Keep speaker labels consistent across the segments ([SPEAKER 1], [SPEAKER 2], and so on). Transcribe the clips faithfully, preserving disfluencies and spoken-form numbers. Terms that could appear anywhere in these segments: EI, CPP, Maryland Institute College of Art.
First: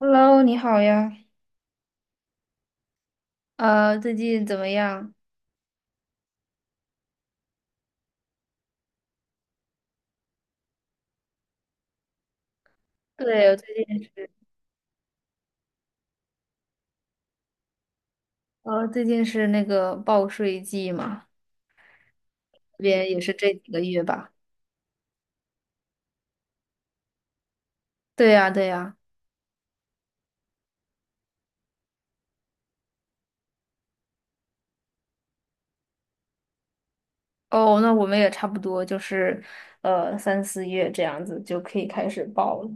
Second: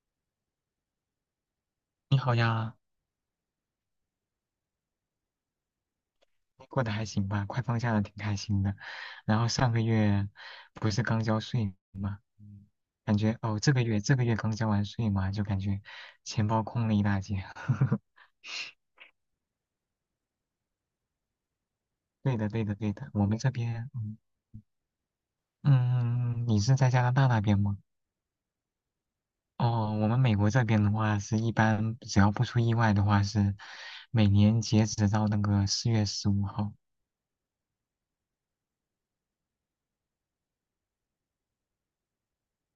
[SPEAKER 1] Hello，你好呀。
[SPEAKER 2] 你好呀，
[SPEAKER 1] 呃，最近怎么样？
[SPEAKER 2] 你过得还行吧？快放假了，挺开心的。然后上个月不是刚交税吗？嗯感觉
[SPEAKER 1] 对，我
[SPEAKER 2] 哦，这个
[SPEAKER 1] 最
[SPEAKER 2] 月
[SPEAKER 1] 近
[SPEAKER 2] 这个
[SPEAKER 1] 是，
[SPEAKER 2] 月刚交完税嘛，就感觉钱包空了一大截。
[SPEAKER 1] 呃，最近是那个报税季嘛，
[SPEAKER 2] 对的，对的，
[SPEAKER 1] 这
[SPEAKER 2] 对
[SPEAKER 1] 边
[SPEAKER 2] 的。
[SPEAKER 1] 也
[SPEAKER 2] 我
[SPEAKER 1] 是
[SPEAKER 2] 们这
[SPEAKER 1] 这几个
[SPEAKER 2] 边，
[SPEAKER 1] 月
[SPEAKER 2] 嗯
[SPEAKER 1] 吧。
[SPEAKER 2] 嗯，你是在加拿大那边吗？
[SPEAKER 1] 对呀，对呀。
[SPEAKER 2] 哦，我们美国这边的话，是一般只要不出意外的话，是每年截止到那个四月十五号。
[SPEAKER 1] 哦，那我们也差不多，就是呃三四月这样子就可以开始报了。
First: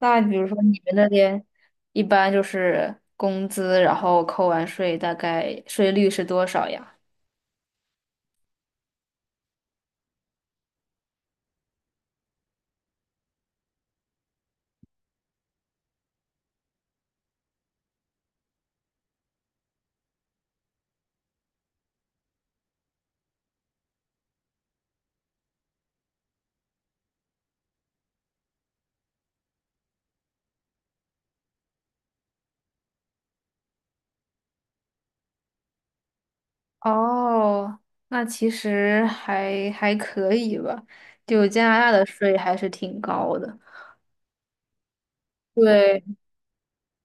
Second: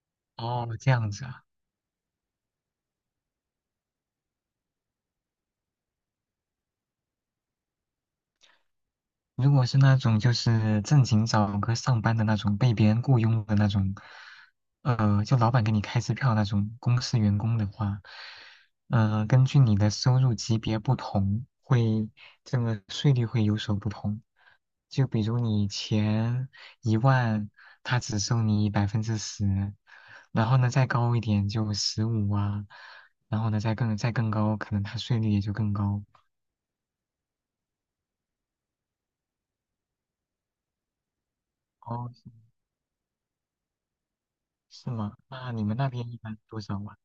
[SPEAKER 1] 那比如说
[SPEAKER 2] 哦，
[SPEAKER 1] 你
[SPEAKER 2] 这
[SPEAKER 1] 们那
[SPEAKER 2] 样子啊。
[SPEAKER 1] 边一般就是工资，然后扣完税，大概税率是多少呀？
[SPEAKER 2] 如果是那种就是正经找个上班的那种被别人雇佣的那种，呃，就老板给你开支票那种公司员工的话，呃，根据你的收入级别不同，会这个税率会有所不同。就比如你前一万，他只收你百分之十，然后呢再高一点就十五啊，然后呢再更再更高，可能他税率也就更高。
[SPEAKER 1] 哦，那其实还还可以吧，就加拿大的
[SPEAKER 2] 哦，
[SPEAKER 1] 税还是挺高的。
[SPEAKER 2] 是吗？那你们那
[SPEAKER 1] 对，
[SPEAKER 2] 边一般多少啊？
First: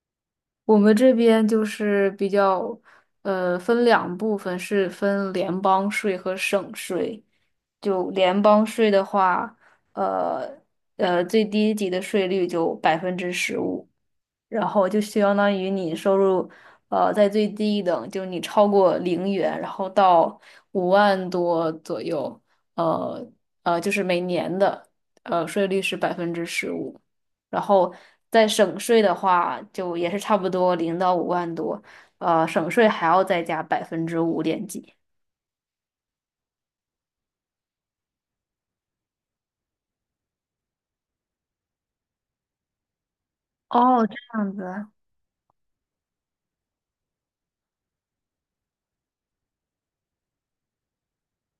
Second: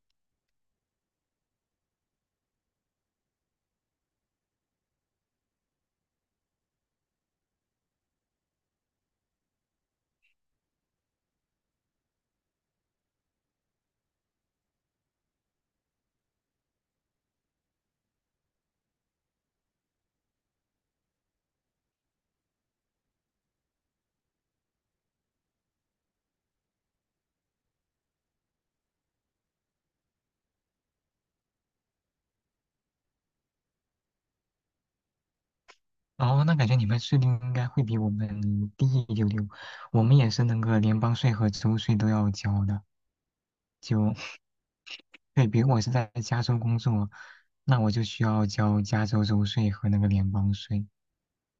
[SPEAKER 1] 我们这边就是比较，呃，分两部分，是分联邦税和省税。就联邦税的话，呃呃，最低级的税率就百分之十五，然后就相当于你收入，呃，在最低等，就你超过零元，然后到五万多左右，呃呃，就是每年的呃税率是百分之十五，然后在省税的话，就也是差不多零到五万多，呃，省税还要再加百分之五点几。
[SPEAKER 2] 哦，那感觉你们税率应该会比我们低一丢丢，我们也是那个联邦税和州税都要交的。
[SPEAKER 1] 哦，
[SPEAKER 2] 就，
[SPEAKER 1] 这样子，
[SPEAKER 2] 对，比如我是在加州工作，那我就需要交加州州税和那个联邦税。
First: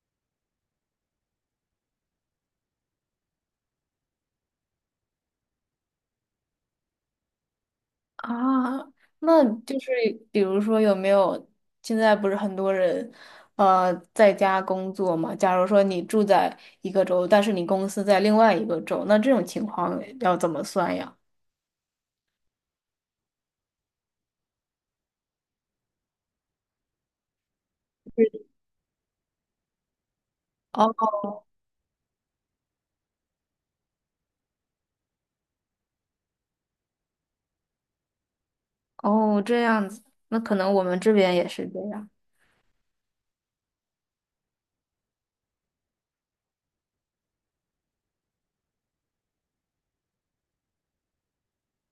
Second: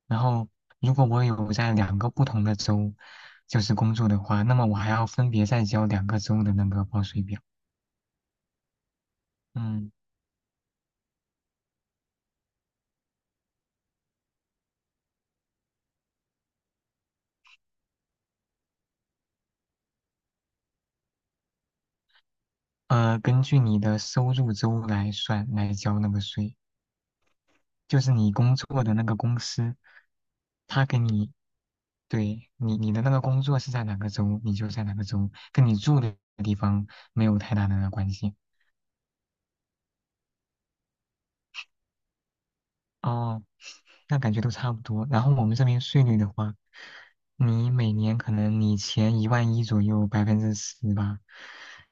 [SPEAKER 2] 然后，如果我有在两个不同的州，就是工作的话，那么我还要分别再交两个州的那个报税表。
[SPEAKER 1] 啊，那就是
[SPEAKER 2] 嗯，
[SPEAKER 1] 比如说有没有现在不是很多人，呃，在家工作嘛？假如说你住在一个州，但是你公司在另外一个州，那这种情况要怎么算呀？
[SPEAKER 2] 呃，根据你的收入州来算来交那个税。就是你工作的那个公司，他给
[SPEAKER 1] 哦
[SPEAKER 2] 你，对你你的那个工作是在哪个州，你就在哪个州，跟你住的地方没有太大的关系。
[SPEAKER 1] 哦，这样子，那可能我们这边也是这样。
[SPEAKER 2] 哦，那感觉都差不多。然后我们这边税率的话，你每年可能你前一万一左右百分之十吧，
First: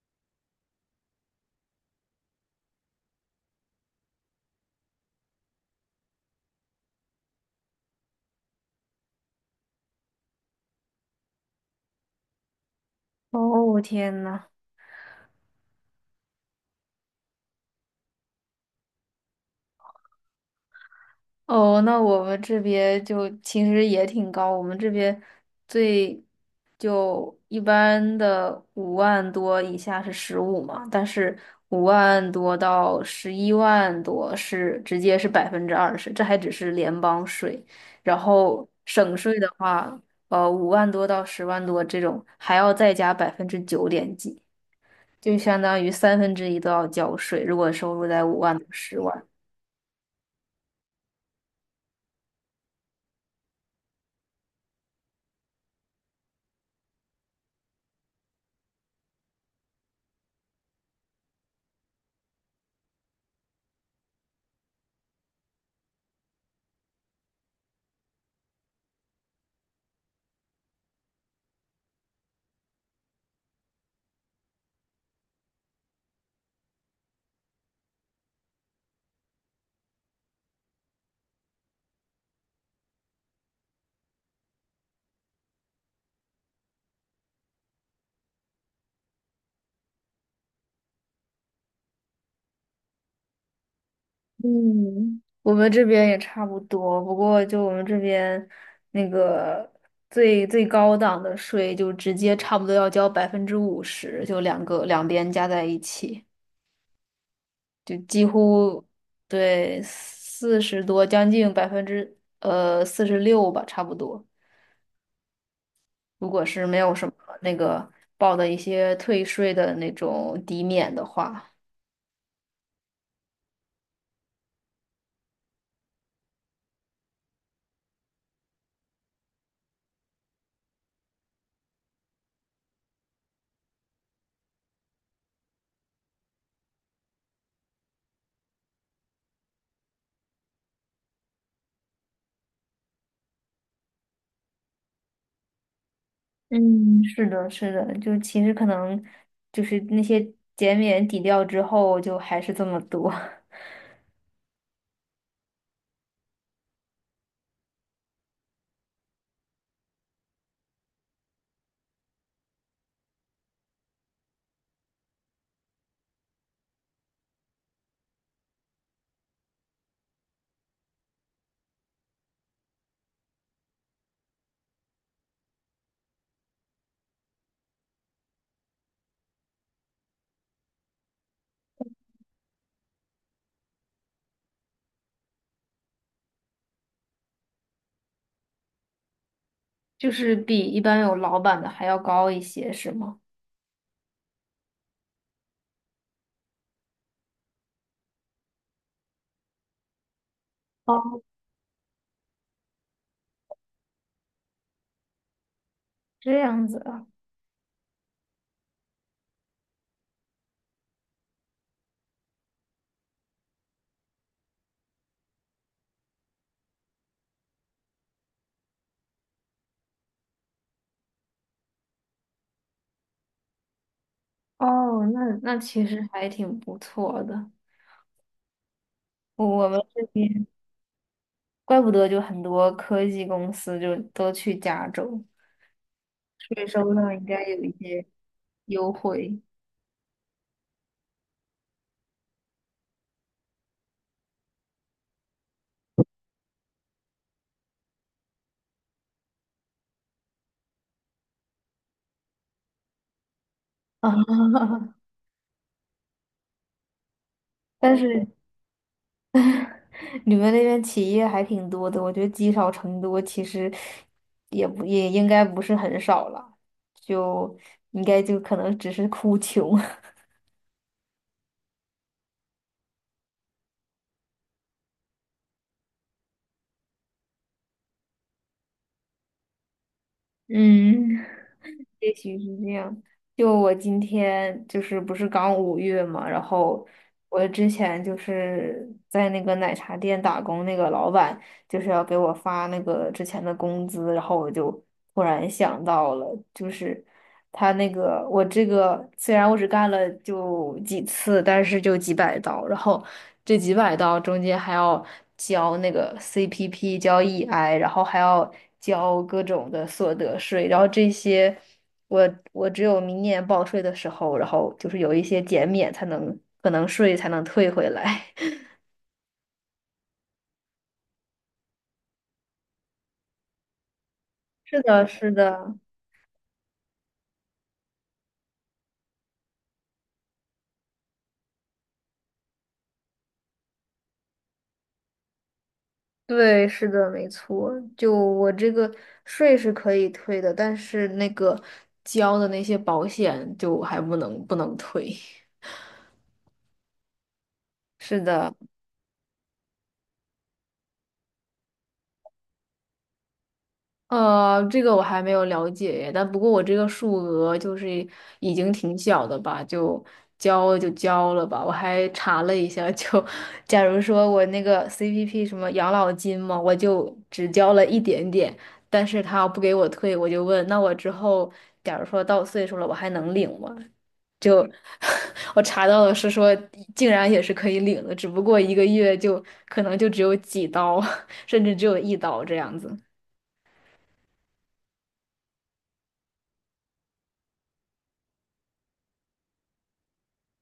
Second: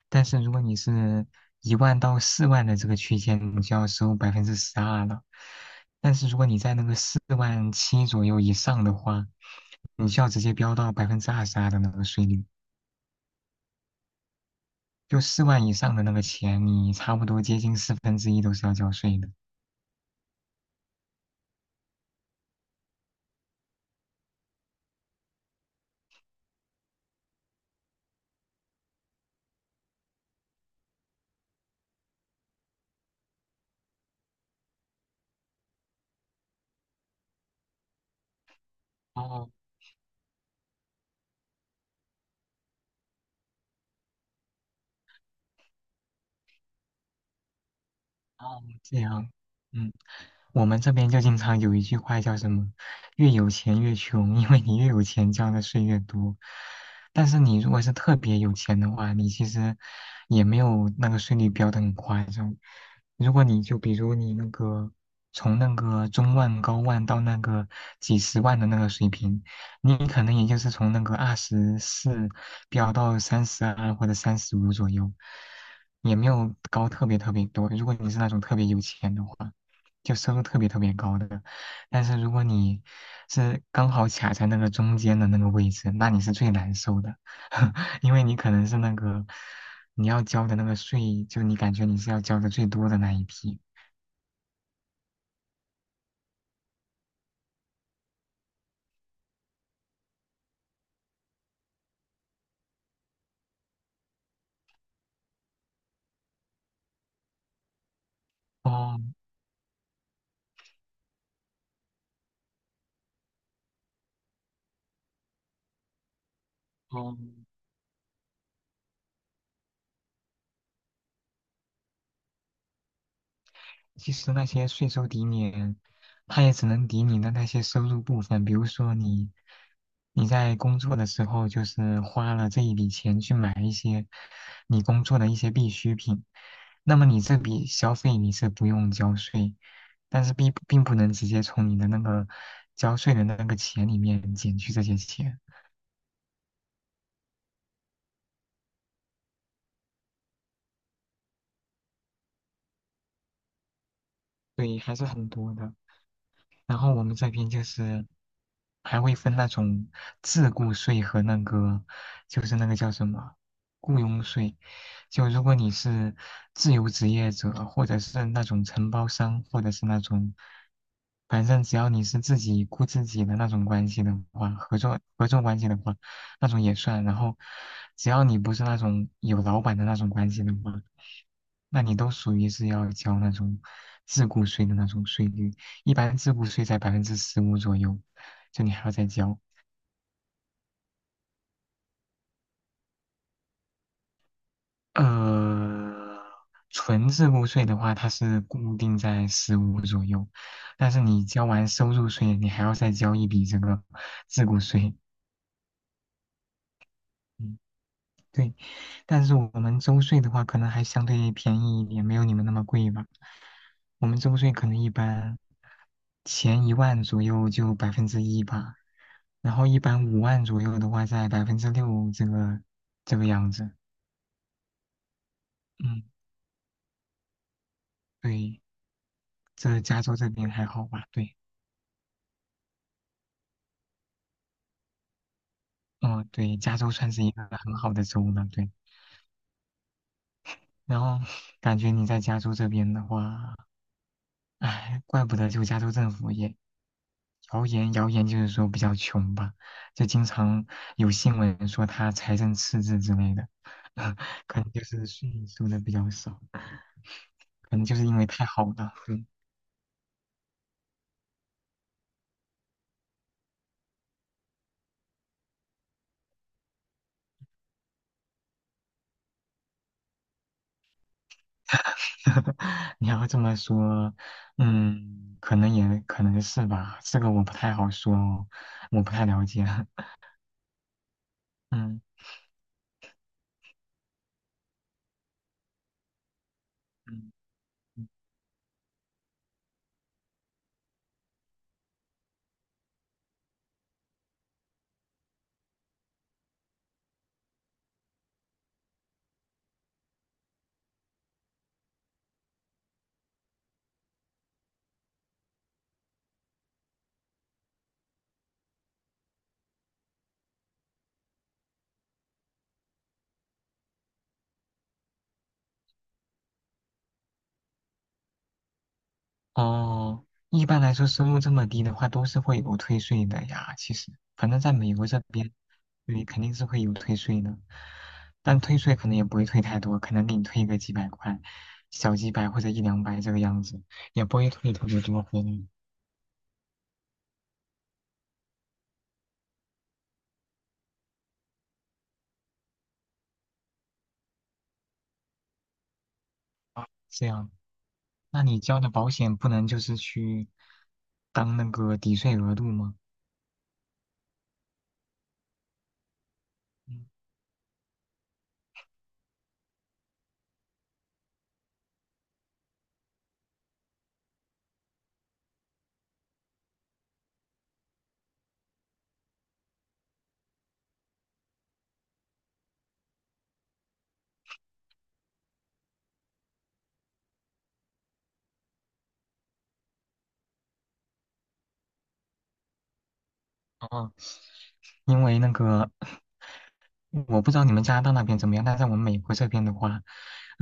[SPEAKER 2] 但是如果你是一万到四万的这个区间，你就要收百分之十二了。但是如果你在那个四万七左右以上的话，你就要直接飙到百分之二十二的那个税率。
[SPEAKER 1] 哦，天呐。
[SPEAKER 2] 就四万以上的那个钱，你差不多接近四分之一都是要交税的。
[SPEAKER 1] 哦，那我们这边就其实也挺高，我们这边最就一般的五万多以下是十五嘛，但是五万多到十一万多是直接是百分之二十，这还只是联邦税，然后省税的
[SPEAKER 2] 哦
[SPEAKER 1] 话，呃，五万多到十万多这种还要再加百分之九点几，就相当于三分之一都要交税，如果收入在五万
[SPEAKER 2] 哦，
[SPEAKER 1] 到
[SPEAKER 2] 这
[SPEAKER 1] 十万。
[SPEAKER 2] 样，嗯。我们这边就经常有一句话叫什么"越有钱越穷"，因为你越有钱交的税越多。但是你如果是特别有钱的话，你其实也没有那个税率标的很夸张。如果你就比如你那个从那个中万、高万到那个几十万的那个水平，你可能也就是从那个二十四飙到三十二或者三十五左右，也没有高特别特别多。如果你是那种特别有钱的话。就收入特别特别高的。但是如果你是刚好卡在那个中间的那个位置，那你是最难受的，因为你可能是那个你要交的那个税，就你感觉你是要交的最多的那一批。
[SPEAKER 1] 嗯，我们这边也差不多，不过就我们这边那个最最高档的税，就直接差不多要交百分之五十，就两个两边加在一起，就几乎
[SPEAKER 2] 哦，
[SPEAKER 1] 对四十多，将近百分之呃四十六吧，差不多。如果是没有什么
[SPEAKER 2] 哦，
[SPEAKER 1] 那个报的一些退税的那种抵免的话。
[SPEAKER 2] 其实那些税收抵免，它也只能抵你的那些收入部分，比如说你你在工作的时候，就是花了这一笔钱去买一些你工作的一些必需品，那么你这笔消费你是不用交税，但是并并不能直接从你的那个交税的那个钱里面减去这些钱，
[SPEAKER 1] 嗯，是的，是的，就其实可能就是那些减免抵掉之后，就还是这么多，
[SPEAKER 2] 对，还是很多的。然后我们这边就是还会分那种自雇税和那个就是那个叫什么雇佣税。就如果你是自由职业者，或者是那种承包商，或者是那种，反正只要你是自己雇自己的那种关系的话，合作合作关系的话，那种也算。然后只要你不是那种有老板的那种关系的话，那你都属于是要交那种自雇税的那种税率。一般自付税在百分之十五左右，就你还要再交。
[SPEAKER 1] 就是比一般有老板的还要高一些，是吗？
[SPEAKER 2] 呃，纯自付税的话，它是固定在十五左右，但是
[SPEAKER 1] 哦，
[SPEAKER 2] 你交完收入税，你还要再交一笔这个自付税。
[SPEAKER 1] 这样子啊，
[SPEAKER 2] 嗯对，但是我们周税的话，可能还相对便宜一点，没有你们那么贵吧。我们周税可能一般前一万左右就百分之一吧，然后一般五万左右的话在百分之六这个这个样子。
[SPEAKER 1] 哦，那那其实
[SPEAKER 2] 嗯，
[SPEAKER 1] 还挺不错的。
[SPEAKER 2] 对，
[SPEAKER 1] 我
[SPEAKER 2] 这
[SPEAKER 1] 们
[SPEAKER 2] 加
[SPEAKER 1] 这
[SPEAKER 2] 州这
[SPEAKER 1] 边
[SPEAKER 2] 边还好吧？对，
[SPEAKER 1] 怪不得就很多科技公司就都去加州，
[SPEAKER 2] 嗯，对，
[SPEAKER 1] 税
[SPEAKER 2] 加州
[SPEAKER 1] 收
[SPEAKER 2] 算
[SPEAKER 1] 上
[SPEAKER 2] 是
[SPEAKER 1] 应
[SPEAKER 2] 一个
[SPEAKER 1] 该有一
[SPEAKER 2] 很好的
[SPEAKER 1] 些
[SPEAKER 2] 州了，对。
[SPEAKER 1] 优惠
[SPEAKER 2] 然后感觉你在加州这边的话，哎，怪不得就加州政府也。谣言，谣言就是说比较穷吧，就经常有新闻说他财政赤字之类的，
[SPEAKER 1] 啊，
[SPEAKER 2] 可能就是税收的比较少，可能就
[SPEAKER 1] 但
[SPEAKER 2] 是因
[SPEAKER 1] 是
[SPEAKER 2] 为太好了。嗯
[SPEAKER 1] 你们那边企业还挺多的，我觉得积少成多，其实也不也应该不是很少了，就应该就可能只是哭穷。
[SPEAKER 2] 你要这么说，嗯，可能也可能是吧，这个我不太好说哦，我不太了解。
[SPEAKER 1] 嗯。
[SPEAKER 2] 嗯
[SPEAKER 1] 也许是这样。就我今天就是不是刚五月嘛，然后
[SPEAKER 2] 嗯。
[SPEAKER 1] 我之前就是在那个奶茶店打工，那个老板就是要给我发那个之前的工资，然后我就突然想到了，就是他那个我这个虽然我只干了就几次，但是就几百刀，然后这几百刀中间还要交那个 C P P，交 E I，然后还要交各种的所得税，然后这些。我我只有明年报税的时候，然后就是有一些减免才能，可能税才能退回来。
[SPEAKER 2] 哦，一般来说收入这么低的话，都是会有退税的呀。其实，反正在
[SPEAKER 1] 是
[SPEAKER 2] 美
[SPEAKER 1] 的，
[SPEAKER 2] 国这
[SPEAKER 1] 是
[SPEAKER 2] 边，
[SPEAKER 1] 的，
[SPEAKER 2] 对，肯定是会有退税的，但退税可能也不会退太多，可能给你退个几百块，小几百或者一两百这个样子，也不会退特别多回来。
[SPEAKER 1] 对，是的，没错。就我这个税是可以退的，但是那个交的那些保险就还不能不能退。
[SPEAKER 2] 这样，
[SPEAKER 1] 是
[SPEAKER 2] 那
[SPEAKER 1] 的。
[SPEAKER 2] 你交的保险不能就是去当那个抵税额度吗？
[SPEAKER 1] 呃，这个我还没有了解耶，但不过我这个
[SPEAKER 2] 嗯
[SPEAKER 1] 数额就是已经挺小的吧，就交了就交了吧。我还查了一下，就假如说我那个 C P P 什么养老金嘛，我就只交了一点点，但是他不给我退，我就问，那我之后假如说到岁数了，我还能领吗？就 我查到的是说，竟然也是可以领的，只不过一个月就可能就只有几刀，甚至只有一刀这样子。
[SPEAKER 2] 哦，因为那个。我不知道你们加拿大那边怎么样，但在我们美国这边的话，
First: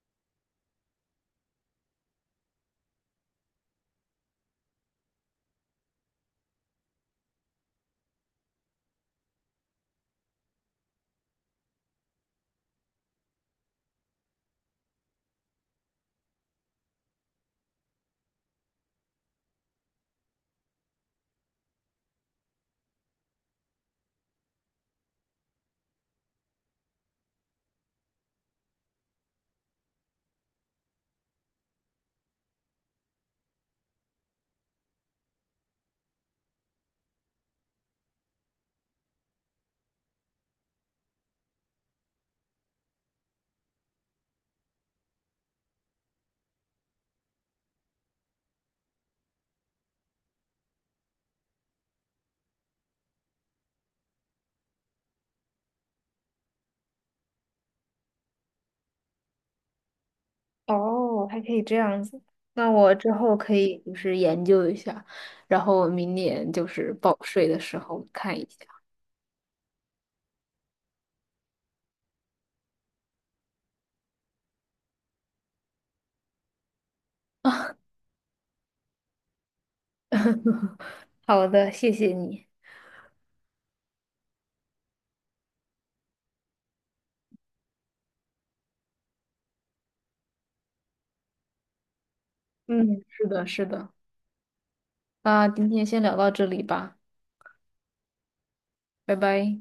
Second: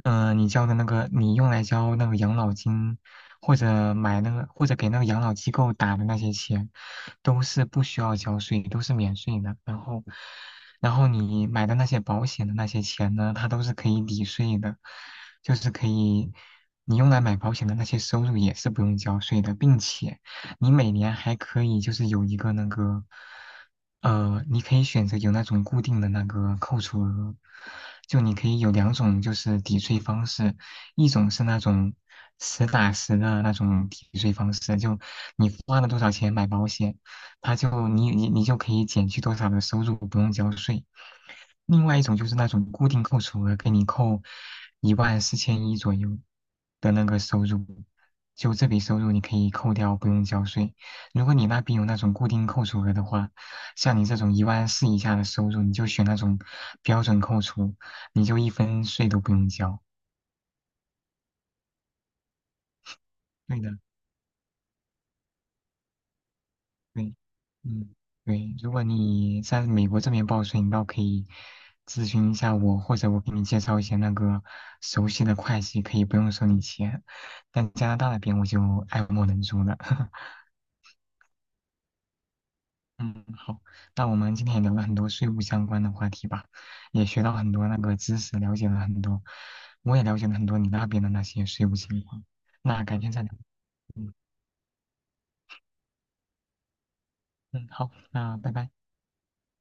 [SPEAKER 2] 嗯、呃你交的那个，你用来交那个养老金，或者买那个，或者给那个养老机构打的那些钱，都是不需要交税，都是免税的。然后，然后你买的那些保险的那些钱呢，它都是可以抵税的，就是可以，你用来买保险的那些收入也是不用交税的，并且你每年还可以就是有一个那个。呃，你可以选择有那种固定的那个扣除额，就你可以有两种就是抵税方式，一种是那种实打实的那种抵税方式，就你花了多少钱买保险，它就你你你就可以减去多少的收入，不用交税。另外一种就是那种固定扣除额，给你扣一万四千一左右的那个收入，就这笔收入你可以扣掉，不用交税。如果你那边有那种固定扣除额的话，像你这种一万四以下的收入，你就选那种标准扣除，你就一分税都不用交。
[SPEAKER 1] 哦，还可以这样子。那我之后可
[SPEAKER 2] 对的，
[SPEAKER 1] 以就是研究一下，然后我明年就是
[SPEAKER 2] 对，
[SPEAKER 1] 报税的时
[SPEAKER 2] 嗯，
[SPEAKER 1] 候看一
[SPEAKER 2] 对。
[SPEAKER 1] 下。
[SPEAKER 2] 如果你在美国这边报税，你倒可以咨询一下我，或者我给你介绍一些那个熟悉的会计，可以不用收你钱。但加拿大那边我就爱莫能助了。
[SPEAKER 1] 好的，谢谢你。
[SPEAKER 2] 嗯，好，那我们今天也聊了很多税务相关的话题吧，也学到很多那个知识，了解了很多，我也了解了很多你那边的那些税务情况。那改
[SPEAKER 1] 嗯，
[SPEAKER 2] 天再
[SPEAKER 1] 是
[SPEAKER 2] 聊。
[SPEAKER 1] 的，是的。
[SPEAKER 2] 嗯
[SPEAKER 1] 那今天先聊到这里吧，
[SPEAKER 2] 嗯，好，那拜拜。
[SPEAKER 1] 拜拜。